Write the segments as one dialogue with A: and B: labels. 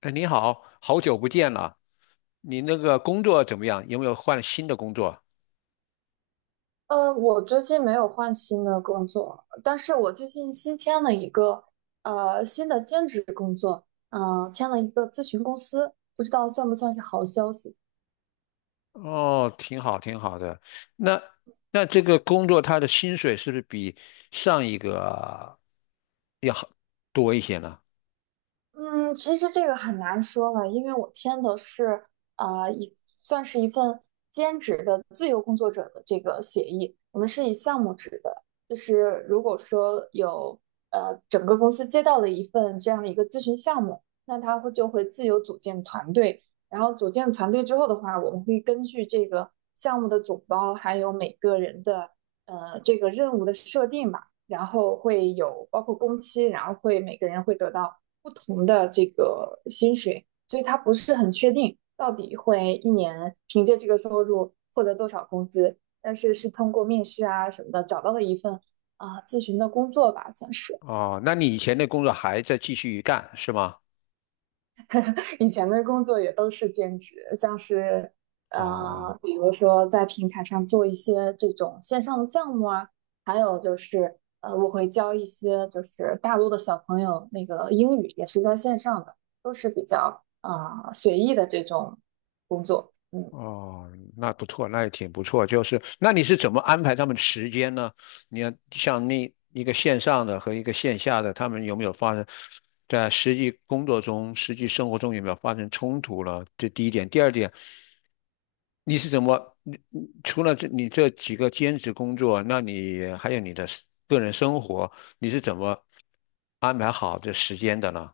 A: 哎，你好，好久不见了，你那个工作怎么样？有没有换新的工作？
B: 我最近没有换新的工作，但是我最近新签了一个新的兼职工作。签了一个咨询公司，不知道算不算是好消息？
A: 哦，挺好，挺好的。那这个工作他的薪水是不是比上一个要好多一些呢？
B: 嗯，其实这个很难说了，因为我签的是呃一算是一份兼职的自由工作者的这个协议。我们是以项目制的，就是如果说有整个公司接到了一份这样的一个咨询项目，那他就会自由组建团队。然后组建团队之后的话，我们会根据这个项目的总包，还有每个人的这个任务的设定吧。然后会有包括工期，然后会每个人会得到不同的这个薪水。所以他不是很确定到底会一年凭借这个收入获得多少工资，但是是通过面试啊什么的找到了一份咨询的工作吧，算是。
A: 哦，那你以前的工作还在继续干是吗？
B: 以前的工作也都是兼职，像是
A: 哦。
B: 比如说在平台上做一些这种线上的项目啊。还有就是我会教一些就是大陆的小朋友那个英语，也是在线上的，都是比较随意的这种工作。嗯，
A: 哦，那不错，那也挺不错。就是，那你是怎么安排他们时间呢？你要像那一个线上的和一个线下的，他们有没有发生在实际工作中、实际生活中有没有发生冲突了？这第一点。第二点，你是怎么，你除了这你这几个兼职工作，那你还有你的个人生活，你是怎么安排好这时间的呢？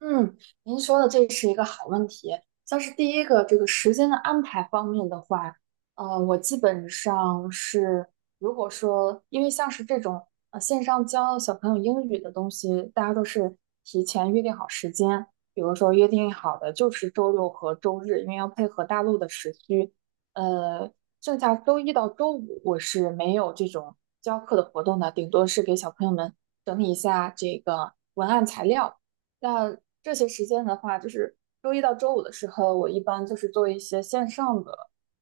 B: 嗯，您说的这是一个好问题。像是第一个这个时间的安排方面的话，我基本上是，如果说因为像是这种线上教小朋友英语的东西，大家都是提前约定好时间。比如说约定好的就是周六和周日，因为要配合大陆的时区。呃，剩下周一到周五我是没有这种教课的活动的，顶多是给小朋友们整理一下这个文案材料。那这些时间的话，就是周一到周五的时候，我一般就是做一些线上的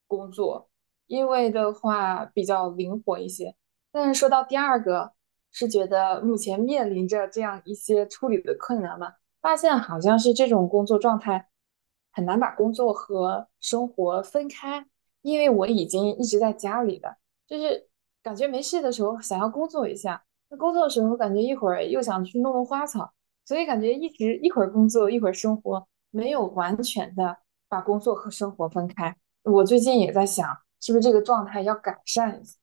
B: 工作，因为的话比较灵活一些。但是说到第二个，是觉得目前面临着这样一些处理的困难嘛。发现好像是这种工作状态很难把工作和生活分开，因为我已经一直在家里了。就是感觉没事的时候想要工作一下，那工作的时候感觉一会儿又想去弄弄花草。所以感觉一直一会儿工作一会儿生活，没有完全的把工作和生活分开。我最近也在想，是不是这个状态要改善一下？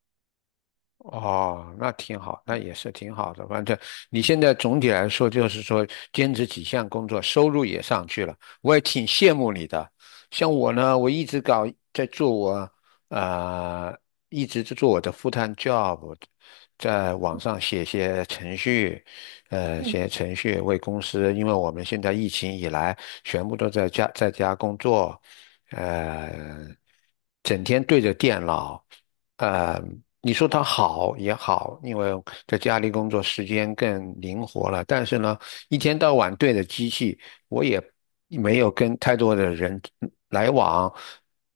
A: 哦，那挺好，那也是挺好的。反正你现在总体来说，就是说兼职几项工作，收入也上去了，我也挺羡慕你的。像我呢，我一直搞在做我呃，一直在做我的 full-time job，在网上写些程序，
B: 嗯。
A: 写程序为公司，因为我们现在疫情以来，全部都在家工作，呃，整天对着电脑。呃，你说它好也好，因为在家里工作时间更灵活了。但是呢，一天到晚对着机器，我也没有跟太多的人来往，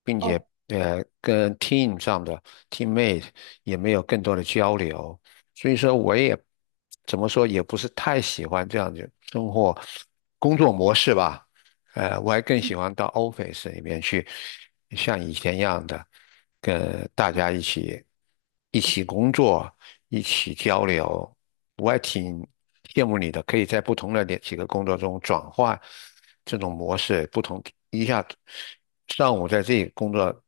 A: 并且
B: 哦。
A: 跟 team 上的 teammate 也没有更多的交流。所以说，我也怎么说，也不是太喜欢这样的生活工作模式吧。我还更喜欢到 office 里面去，像以前一样的，跟大家一起工作，一起交流。我还挺羡慕你的，可以在不同的两几个工作中转换这种模式，不同一下上午在这个工作，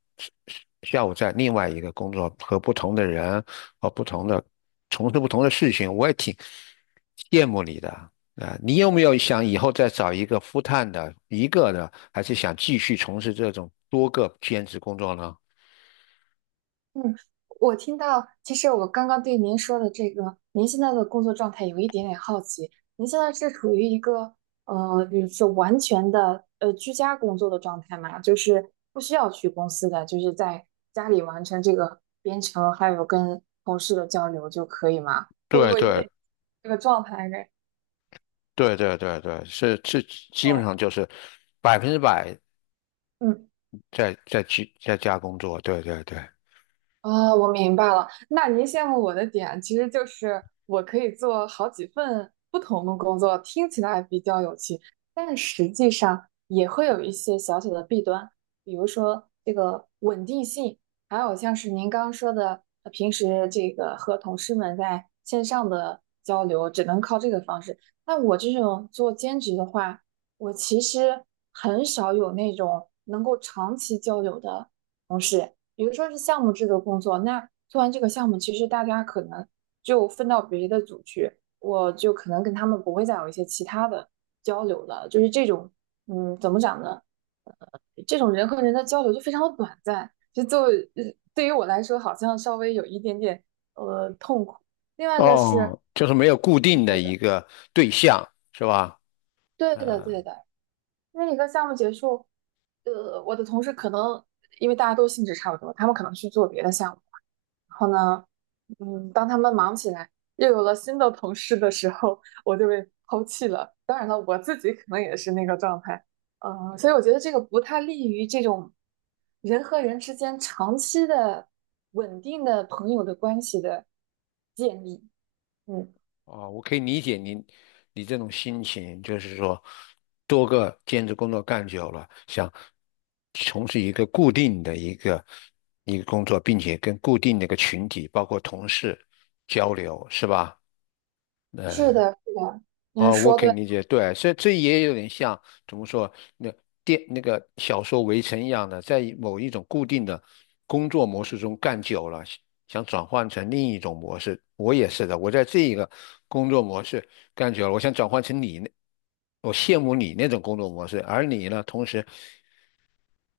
A: 下午在另外一个工作，和不同的人和不同的从事不同的事情，我也挺羡慕你的。啊，你有没有想以后再找一个 f 探的一个呢，还是想继续从事这种多个兼职工作呢？
B: 嗯，我听到，其实我刚刚对您说的这个，您现在的工作状态有一点点好奇。您现在是处于一个比如说完全的居家工作的状态吗？就是不需要去公司的，就是在家里完成这个编程，还有跟同事的交流就可以吗？我
A: 对
B: 我有
A: 对
B: 点这个状态应该。
A: 对对对对，是是，基本
B: 哦。
A: 上就是百分之百
B: 嗯。
A: 在家工作，对对对，
B: 啊，我明白了。那您羡慕我的点，其实就是我可以做好几份不同的工作，听起来比较有趣，但是实际上也会有一些小小的弊端。比如说这个稳定性，还有像是您刚刚说的，平时这个和同事们在线上的交流，只能靠这个方式。那我这种做兼职的话，我其实很少有那种能够长期交流的同事。比如说是项目制的工作，那做完这个项目，其实大家可能就分到别的组去，我就可能跟他们不会再有一些其他的交流了。就是这种，嗯，怎么讲呢？呃这种人和人的交流就非常的短暂，就 对于我来说，好像稍微有一点点痛苦。另外就是，
A: 哦，就是没有固定的
B: 对
A: 一
B: 的，
A: 个对象，是吧？
B: 对的，
A: 嗯。
B: 对的。因为一个项目结束，我的同事可能因为大家都性质差不多，他们可能去做别的项目。然后呢，嗯，当他们忙起来，又有了新的同事的时候，我就被抛弃了。当然了，我自己可能也是那个状态。嗯，所以我觉得这个不太利于这种人和人之间长期的稳定的朋友的关系的建立。嗯，
A: 哦，我可以理解您，你这种心情，就是说，多个兼职工作干久了，想从事一个固定的一个工作，并且跟固定的一个群体，包括同事交流，是吧？
B: 是
A: 呃，
B: 的，是的，您
A: 哦，我
B: 说
A: 可以
B: 对。
A: 理解，对，所以这也有点像怎么说，那那个小说《围城》一样的，在某一种固定的工作模式中干久了，想转换成另一种模式。我也是的，我在这一个工作模式干久了，我想转换成你那，我羡慕你那种工作模式，而你呢，同时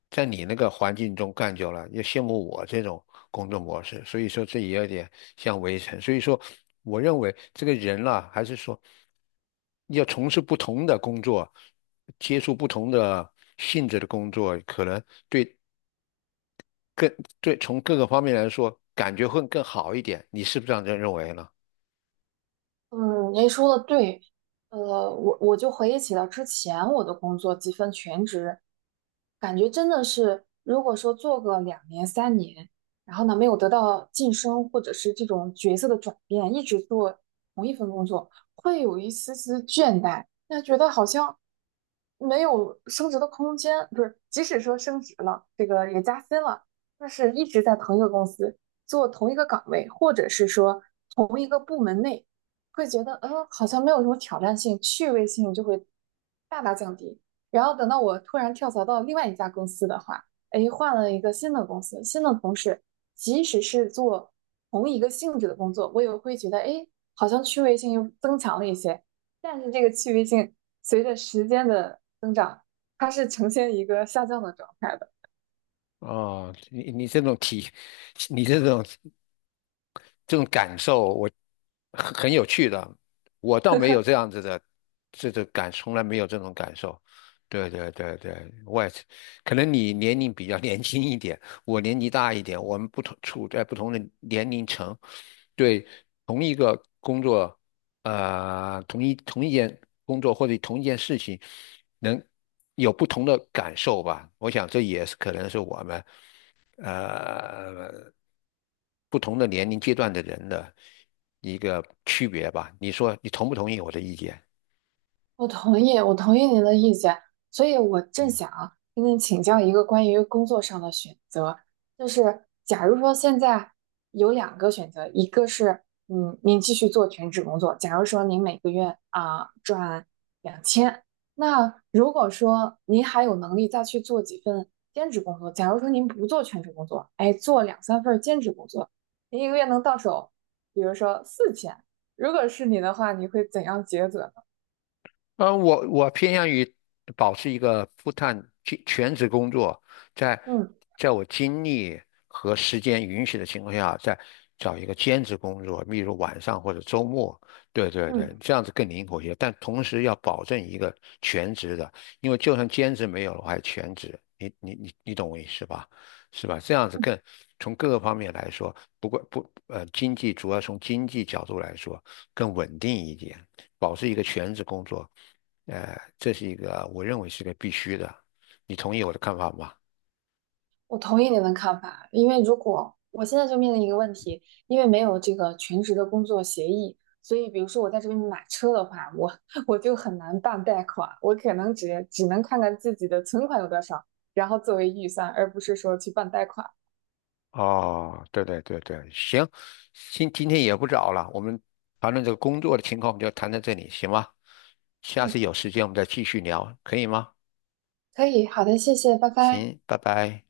A: 在你那个环境中干久了，也羡慕我这种工作模式。所以说，这也有点像围城。所以说，我认为这个人啦，还是说要从事不同的工作，接触不同的性质的工作，可能对更对从各个方面来说，感觉会更好一点。你是不是这样认为呢？
B: 嗯，您说的对。呃，我就回忆起了之前我的工作，几份全职。感觉真的是，如果说做个2年、3年，然后呢没有得到晋升或者是这种角色的转变，一直做同一份工作，会有一丝丝倦怠。那觉得好像没有升职的空间，不是，即使说升职了，这个也加薪了，但是一直在同一个公司做同一个岗位，或者是说同一个部门内，会觉得好像没有什么挑战性，趣味性就会大大降低。然后等到我突然跳槽到另外一家公司的话，哎，换了一个新的公司，新的同事，即使是做同一个性质的工作，我也会觉得，哎，好像趣味性又增强了一些。但是这个趣味性随着时间的增长，它是呈现一个下降的状态的。
A: 哦，你这种感受，我很有趣的。我倒没有这样子的，这种感，从来没有这种感受。对对对对，我也是，可能你年龄比较 年轻一点，我年纪大一点，我们不同处在不同的年龄层，对同一个工作，呃，同一件工作或者同一件事情，能有不同的感受吧。我想这也是可能是我们。呃不同的年龄阶段的人的一个区别吧。你说你同不同意我的意见？
B: 我同意您的意见。所以我正
A: 嗯。
B: 想跟您请教一个关于工作上的选择，就是假如说现在有两个选择，一个是您继续做全职工作，假如说您每个月啊挣2000。那如果说您还有能力再去做几份兼职工作，假如说您不做全职工作，哎，做两三份兼职工作，您一个月能到手，比如说4000，如果是你的话，你会怎样抉择呢？
A: 我偏向于保持一个 全职工作，在
B: 嗯
A: 在我精力和时间允许的情况下，再找一个兼职工作，例如晚上或者周末。对对对，
B: 嗯。
A: 这样子更灵活一些，但同时要保证一个全职的，因为就算兼职没有了，我还全职。你懂我意思吧？是吧？这样子更从各个方面来说，不过不呃，经济主要从经济角度来说更稳定一点。保持一个全职工作，这是一个我认为是个必须的。你同意我的看法吗？
B: 我同意您的看法，因为如果我现在就面临一个问题，因为没有这个全职的工作协议。所以比如说我在这边买车的话，我 我就很难办贷款。我可能只能看看自己的存款有多少，然后作为预算，而不是说去办贷款。
A: 哦，对对对对，行，今天也不早了，我们谈论这个工作的情况，我们就谈到这里，行吗？下次
B: 嗯，
A: 有时间我们再继续聊，可以吗？
B: 可以，好的，谢谢，拜拜。
A: 行，拜拜。